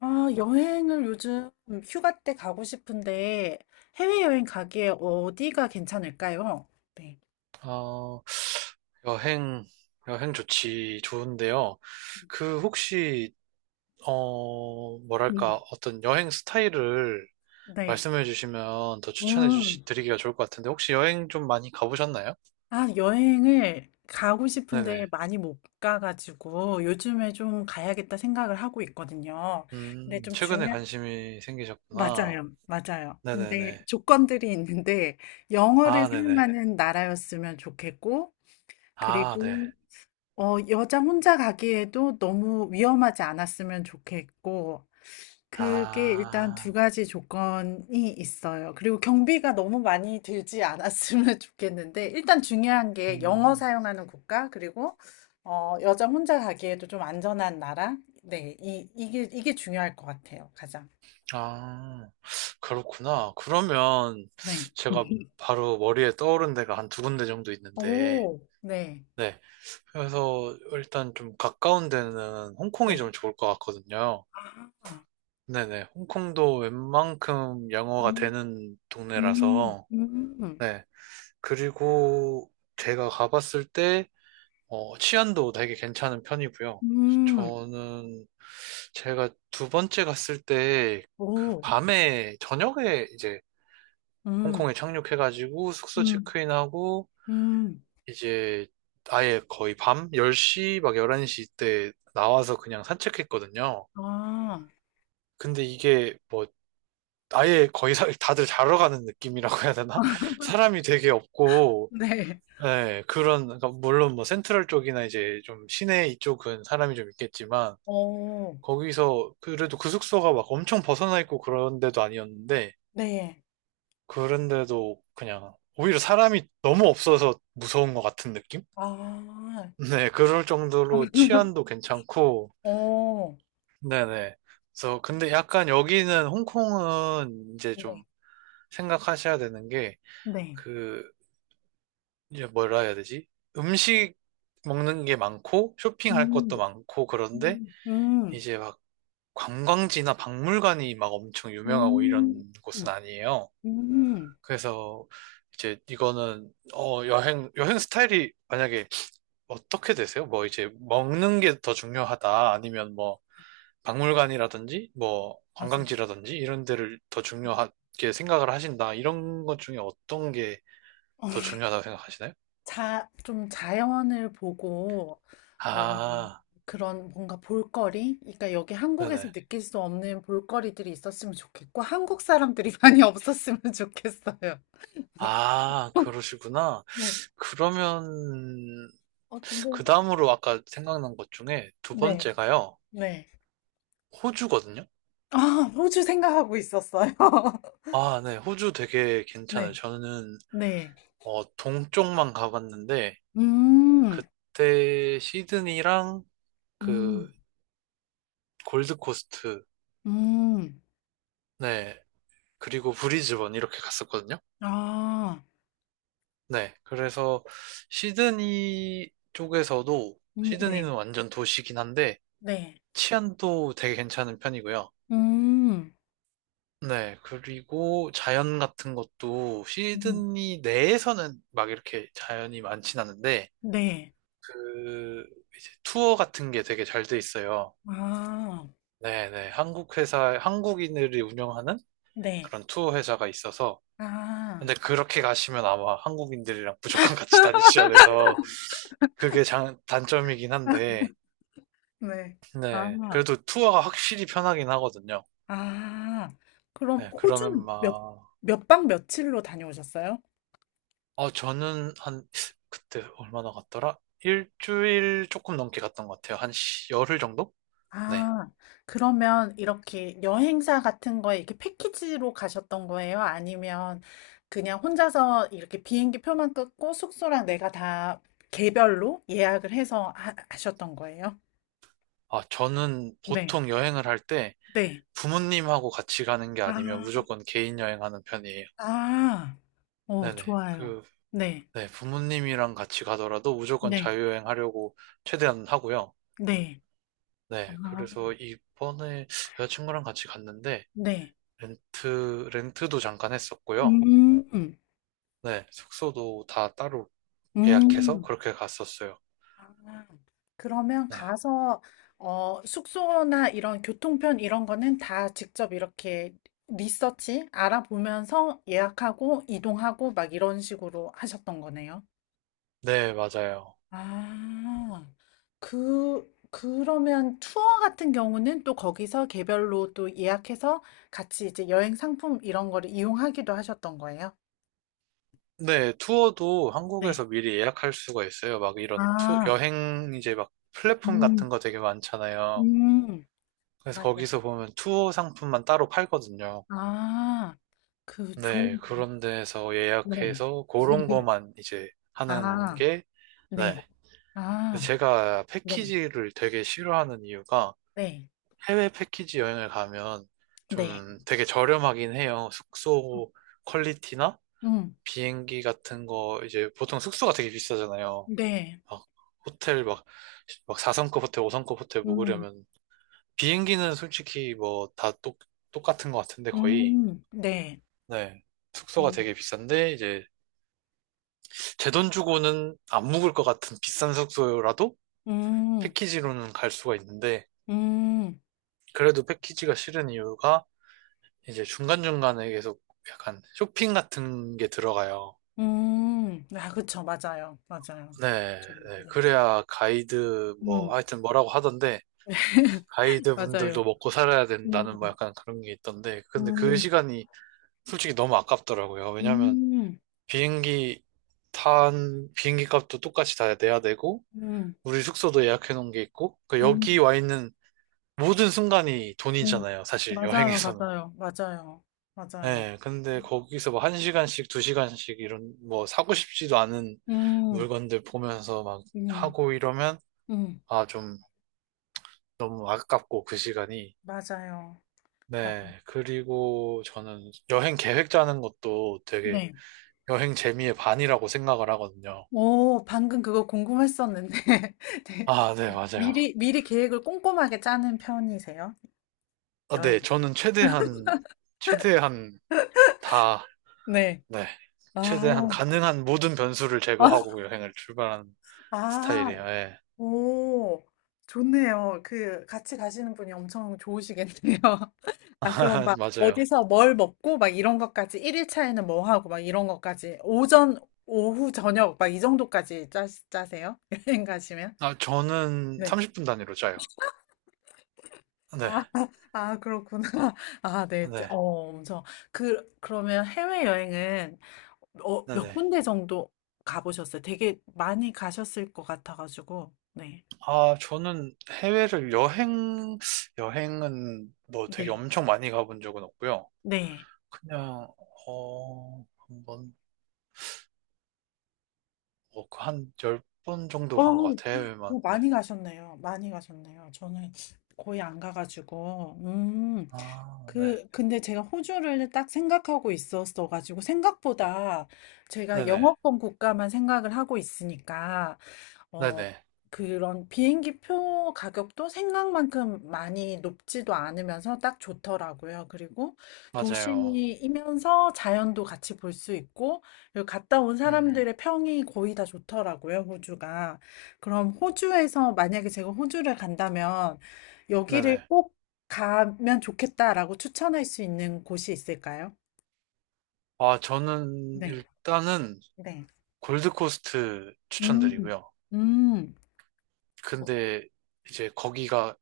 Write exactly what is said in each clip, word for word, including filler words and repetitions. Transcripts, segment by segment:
아, 여행을 요즘 휴가 때 가고 싶은데 해외여행 가기에 어디가 괜찮을까요? 네. 어, 여행, 여행 좋지, 좋은데요. 그, 혹시, 어, 뭐랄까, 음. 어떤 여행 스타일을 네. 말씀해 주시면 더 추천해 음. 주시, 드리기가 좋을 것 같은데, 혹시 여행 좀 많이 가보셨나요? 아, 여행을 가고 싶은데 네네. 많이 못 가가지고 요즘에 좀 가야겠다 생각을 하고 있거든요. 근데 음, 좀 최근에 중요한, 관심이 생기셨구나. 맞아요. 맞아요. 근데 네네네. 조건들이 있는데 영어를 아, 네네. 사용하는 나라였으면 좋겠고, 아, 네. 그리고 어, 여자 혼자 가기에도 너무 위험하지 않았으면 좋겠고, 그게 일단 두 아, 가지 조건이 있어요. 그리고 경비가 너무 많이 들지 않았으면 좋겠는데, 일단 중요한 게 음, 영어 사용하는 국가, 그리고, 어, 여자 혼자 가기에도 좀 안전한 나라. 네, 이, 이게, 이게 중요할 것 같아요, 가장. 아, 그렇구나. 그러면 네. 제가 바로 머리에 떠오른 데가 한 두 군데 정도 있는데, 오, 네. 네. 그래서 일단 좀 가까운 데는 홍콩이 네. 좀 좋을 것 같거든요. 아, 네네. 홍콩도 웬만큼 영어가 음, 되는 음, 동네라서, 음, 네. 그리고 제가 가봤을 때, 어, 치안도 되게 괜찮은 편이고요. 음, 저는 제가 두 번째 갔을 때, 그 오, 밤에, 저녁에 이제 음, 홍콩에 착륙해가지고 숙소 음, 체크인하고, 음, 이제 아예 거의 밤 열 시 막 열한 시 때 나와서 그냥 산책했거든요. 아, 근데 이게 뭐 아예 거의 사- 다들 자러 가는 느낌이라고 해야 되나? 사람이 되게 없고 네. 예, 그런 그러니까 물론 뭐 센트럴 쪽이나 이제 좀 시내 이쪽은 사람이 좀 있겠지만 오, 거기서 그래도 그 숙소가 막 엄청 벗어나 있고 그런 데도 아니었는데 네. 그런데도 그냥 오히려 사람이 너무 없어서 무서운 것 같은 느낌? 아. 네, 그럴 정도로 치안도 괜찮고 어. 네네. 그래서 근데 약간 여기는 홍콩은 이제 좀 네. 생각하셔야 되는 게 네. 그 이제 뭐라 해야 되지? 음식 먹는 게 많고 쇼핑할 음. 것도 많고 그런데 음. 음. 이제 막 관광지나 박물관이 막 엄청 유명하고 이런 음. 곳은 아니에요. 음. 그래서 이제 이거는 어 여행 여행 스타일이 만약에 어떻게 되세요? 뭐 이제 먹는 게 더 중요하다 아니면 뭐 박물관이라든지 뭐 맞아요. 관광지라든지 이런 데를 더 맞아요. 중요하게 생각을 하신다. 이런 것 중에 어떤 게 더 중요하다고 생각하시나요? 자, 좀 자연을 보고 어, 아, 그런 뭔가 볼거리? 그러니까 여기 한국에서 네네. 느낄 수 없는 볼거리들이 있었으면 좋겠고 한국 사람들이 많이 없었으면 좋겠어요. 아, 그러시구나. 네. 그러면 어, 근데 그 다음으로 아까 생각난 것 중에 두 네. 번째가요. 네. 호주거든요. 아, 호주 생각하고 있었어요. 아, 네. 호주 되게 괜찮아요. 네. 저는 네. 어, 동쪽만 가봤는데 음. 그때 시드니랑 그 음. 골드코스트, 음. 네. 그리고 브리즈번 이렇게 갔었거든요. 아. 네. 그래서 시드니 쪽에서도 음 네. 시드니는 완전 도시긴 한데 네. 치안도 되게 괜찮은 편이고요. 음. 네. 그리고 자연 같은 것도 음. 시드니 내에서는 막 이렇게 자연이 많진 않은데 네. 그 이제 투어 같은 게 되게 잘 돼 있어요. 아. 네네. 한국 회사, 한국인들이 운영하는 네. 그런 투어 회사가 있어서 아. 근데 그렇게 가시면 아마 한국인들이랑 무조건 같이 다니셔야 돼서 그게 장, 단점이긴 한데 네. 아. 네. 그래도 투어가 확실히 편하긴 하거든요. 아. 그럼 네. 그러면 호주는 몇, 막, 몇 박 며칠로 다녀오셨어요? 어, 저는 한, 그때 얼마나 갔더라? 일주일 조금 넘게 갔던 것 같아요. 한 시- 열흘 정도? 네. 아. 그러면 이렇게 여행사 같은 거에 이렇게 패키지로 가셨던 거예요? 아니면 그냥 혼자서 이렇게 비행기 표만 끊고 숙소랑 내가 다 개별로 예약을 해서 하, 하셨던 거예요? 아, 저는 네. 보통 여행을 할 때 네. 부모님하고 같이 가는 게 아니면 아, 무조건 개인 여행하는 편이에요. 아, 어, 네네. 좋아요. 그, 네, 네. 부모님이랑 같이 가더라도 무조건 네, 자유여행 하려고 최대한 하고요. 네, 아, 네. 그래서 이번에 여자친구랑 같이 갔는데 네. 렌트, 렌트도 잠깐 했었고요. 음, 네, 숙소도 다 따로 예약해서 음. 그렇게 갔었어요. 아, 그러면 네, 가서, 어, 숙소나 이런 교통편 이런 거는 다 직접 이렇게 리서치 알아보면서 예약하고 이동하고 막 이런 식으로 하셨던 거네요. 네, 맞아요. 아, 그 그러면 투어 같은 경우는 또 거기서 개별로 또 예약해서 같이 이제 여행 상품 이런 거를 이용하기도 하셨던 거예요? 네, 투어도 네. 한국에서 미리 예약할 수가 있어요. 막 이런 투, 아, 여행 이제 막 플랫폼 같은 음, 거 되게 많잖아요. 음, 그래서 맞아요. 거기서 보면 투어 상품만 따로 팔거든요. 아, 그 좋은, 네, 그런 데서 네. 예약해서 그런 거만 이제 하는 아, 게, 네. 네. 아, 제가 네. 패키지를 되게 싫어하는 이유가 네. 해외 패키지 여행을 가면 네. 좀 되게 저렴하긴 해요. 숙소 퀄리티나 음, 비행기 같은 거, 이제 보통 숙소가 되게 비싸잖아요. 네. 막 호텔 막, 막 사 성급 호텔, 오 성급 호텔 음, 묵으려면 비행기는 솔직히 뭐 다 똑, 똑같은 것 같은데 거의. 음, 네. 네. 숙소가 음, 되게 비싼데 이제 제 돈 주고는 안 묵을 것 같은 비싼 숙소라도 음, 패키지로는 갈 수가 있는데 음, 그래도 패키지가 싫은 이유가 이제 중간중간에 계속 약간 쇼핑 같은 게 들어가요. 음. 아, 그쵸. 맞아요. 맞아요. 네, 좀, 네. 네. 그래야 가이드 음. 뭐 하여튼 뭐라고 하던데 가이드 맞아요. 분들도 먹고 살아야 음, 된다는 뭐 약간 그런 게 있던데 근데 그 음, 시간이 솔직히 너무 아깝더라고요. 왜냐면 음, 비행기 탄 비행기 값도 똑같이 다 내야 되고 음, 우리 숙소도 예약해 놓은 게 있고 그 여기 음, 와 있는 모든 순간이 음. 돈이잖아요. 사실 맞아요, 여행에서는. 맞아요, 맞아요, 맞아요, 예, 근데 거기서 뭐 한 시간씩, 두 시간씩 이런 뭐 사고 싶지도 않은 음, 물건들 보면서 막 음, 하고 이러면 음. 아, 좀 너무 아깝고 그 시간이. 맞아요. 맞- 네, 그리고 저는 여행 계획 짜는 것도 되게 네. 여행 재미의 반이라고 생각을 하거든요. 오, 방금 그거 궁금했었는데. 네. 아, 네, 맞아요. 미리, 미리 계획을 꼼꼼하게 짜는 편이세요? 아, 여행. 네, 저는 최대한, 최대한 다, 네. 네, 아, 최대한 가능한 모든 변수를 아, 제거하고 여행을 출발하는 아, 스타일이에요. 예, 오, 좋네요. 그, 같이 가시는 분이 엄청 좋으시겠네요. 아, 그럼 막, 맞아요. 어디서 뭘 먹고, 막 이런 것까지, 일 일 차에는 뭐 하고, 막 이런 것까지, 오전, 오후, 저녁, 막 이 정도까지 짜, 짜세요? 여행 가시면? 아, 저는 네. 삼십 분 단위로 짜요. 아, 네, 아, 그렇구나. 아, 네. 어, 네, 엄청. 그, 그러면 해외여행은, 어, 네, 몇 네. 군데 정도 가보셨어요? 되게 많이 가셨을 것 같아가지고, 네. 아, 저는 해외를 여행, 여행은 뭐 되게 네. 엄청 많이 가본 적은 없고요. 네. 그냥, 어, 한 번, 뭐, 그 한열 번 정도 어, 간 것 어, 같아요, 해외만. 네. 많이 가셨네요. 많이 가셨네요. 저는 거의 안 가가지고, 음, 아, 네, 그, 근데 제가 호주를 딱 생각하고 있었어가지고, 생각보다 제가 네네, 영어권 국가만 생각을 하고 있으니까, 어, 네네, 그런 비행기 표 가격도 생각만큼 많이 높지도 않으면서 딱 좋더라고요. 그리고 맞아요. 도시이면서 자연도 같이 볼 수 있고, 그리고 갔다 온 음, 사람들의 평이 거의 다 좋더라고요, 호주가. 그럼 호주에서 만약에 제가 호주를 간다면 여기를 네네. 꼭 가면 좋겠다라고 추천할 수 있는 곳이 있을까요? 아, 저는 네, 일단은 네. 골드코스트 음, 추천드리고요. 음, 근데 이제 거기가,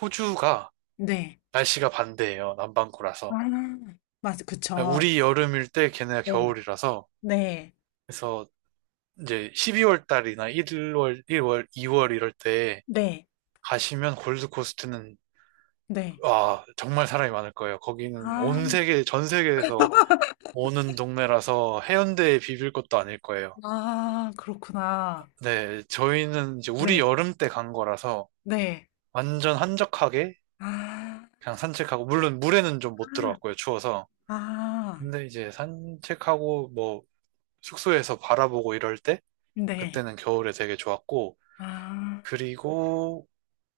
호주가 네. 날씨가 반대예요. 아, 남반구라서. 맞아, 아, 그쵸. 우리 여름일 때 걔네가 네. 겨울이라서. 네. 그래서 이제 십이 월 달이나 일 월 일 월, 이 월 이럴 때 네. 가시면 골드코스트는 네. 아, 정말 사람이 많을 거예요. 거기는 온 아. 세계, 전 세계에서 오는 동네라서 해운대에 비빌 것도 아닐 거예요. 아 그렇구나. 네, 저희는 이제 우리 네. 여름 때 간 거라서 네. 완전 한적하게 아. 그냥 산책하고, 물론 물에는 좀 못 들어갔고요, 추워서. 아. 근데 이제 산책하고 뭐 숙소에서 바라보고 이럴 때 네. 그때는 겨울에 되게 좋았고, 아. 그리고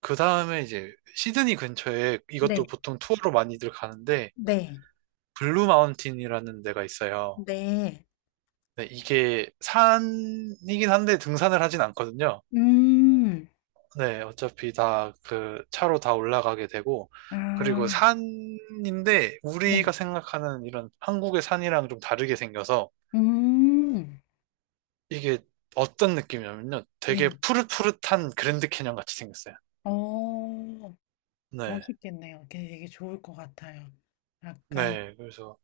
그 다음에 이제 시드니 근처에 네. 이것도 보통 투어로 많이들 가는데, 네. 블루 마운틴이라는 데가 있어요. 네. 네, 이게 산이긴 한데 등산을 하진 않거든요. 음. 네, 어차피 다 그 차로 다 올라가게 되고, 아. 그리고 산인데 우리가 네. 생각하는 이런 한국의 산이랑 좀 다르게 생겨서 음. 이게 어떤 느낌이냐면요. 되게 음. 푸릇푸릇한 그랜드 캐년 같이 생겼어요. 어. 네. 멋있겠네요. 되게 되게 좋을 것 같아요. 약간 네, 그래서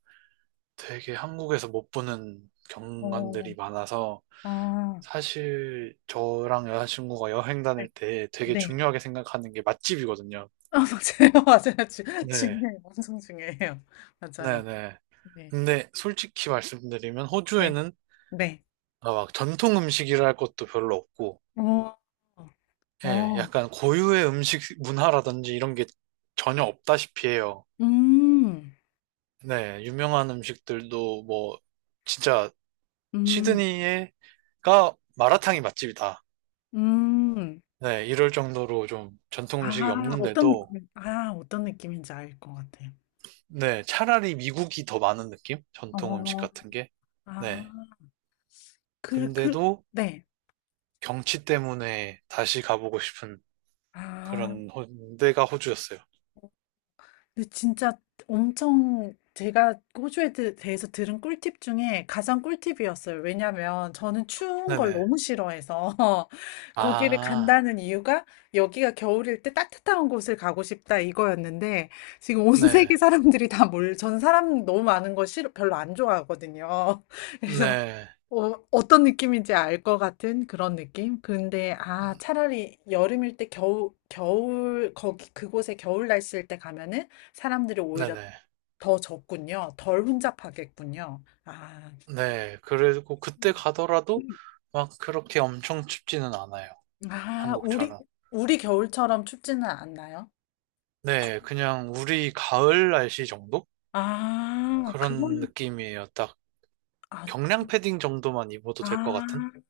되게 한국에서 못 보는 어. 경관들이 많아서 아. 사실 저랑 여자친구가 여행 네. 다닐 때 되게 네. 중요하게 생각하는 게 맛집이거든요. 아 맞아요. 맞아요. 주 네, 중요해요. 엄청 중요해요. 맞아요. 네네. 네. 근데 솔직히 말씀드리면 네. 호주에는 네. 아, 막 전통 음식이랄 것도 별로 없고, 어, 예, 어, 약간 고유의 음식 문화라든지 이런 게 전혀 없다시피 해요. 음, 네, 유명한 음식들도 뭐 진짜 음, 시드니에가 마라탕이 맛집이다. 음, 네, 이럴 정도로 좀 전통 음식이 아, 어떤 없는데도, 느낌, 아, 어떤 느낌인지 알 것 같아요. 네, 차라리 미국이 더 많은 느낌? 전통 음식 어, 같은 게. 아, 네. 그, 그, 근데도 네. 경치 때문에 다시 가보고 싶은 아. 그런 호, 데가 호주였어요. 근데 진짜 엄청 제가 호주에 대- 대해서 들은 꿀팁 중에 가장 꿀팁이었어요. 왜냐면 저는 추운 걸 네네. 너무 싫어해서 거기를 아, 간다는 이유가 여기가 겨울일 때 따뜻한 곳을 가고 싶다 이거였는데 지금 온 네. 세계 사람들이 다 몰, 전 사람 너무 많은 거 싫어, 별로 안 좋아하거든요. 그래서 네. 어, 어떤 느낌인지 알 것 같은 그런 느낌? 근데, 아, 음, 차라리 여름일 때 겨울, 겨울, 거기, 그곳에 겨울 날씨일 때 가면은 사람들이 오히려 네네. 더 적군요. 덜 혼잡하겠군요. 아, 네. 그리고 그때 가더라도 막 그렇게 엄청 춥지는 않아요. 아, 우리, 한국처럼. 우리 겨울처럼 춥지는 않나요? 네. 그냥 우리 가을 날씨 정도? 아, 그런 그거는, 느낌이에요. 딱 아, 경량 패딩 정도만 입어도 될 것 같은? 아.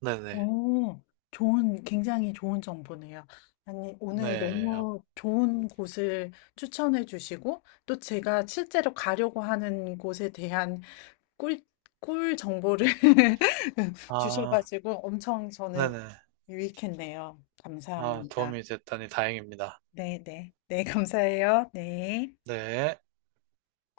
네네. 오, 좋은, 굉장히 좋은 정보네요. 아니, 오늘 네. 너무 좋은 곳을 추천해 주시고, 또 제가 실제로 가려고 하는 곳에 대한 꿀, 꿀 정보를 아, 주셔가지고 엄청 저는 네네. 유익했네요. 아, 감사합니다. 도움이 됐다니 다행입니다. 네, 네. 네, 감사해요. 네. 네.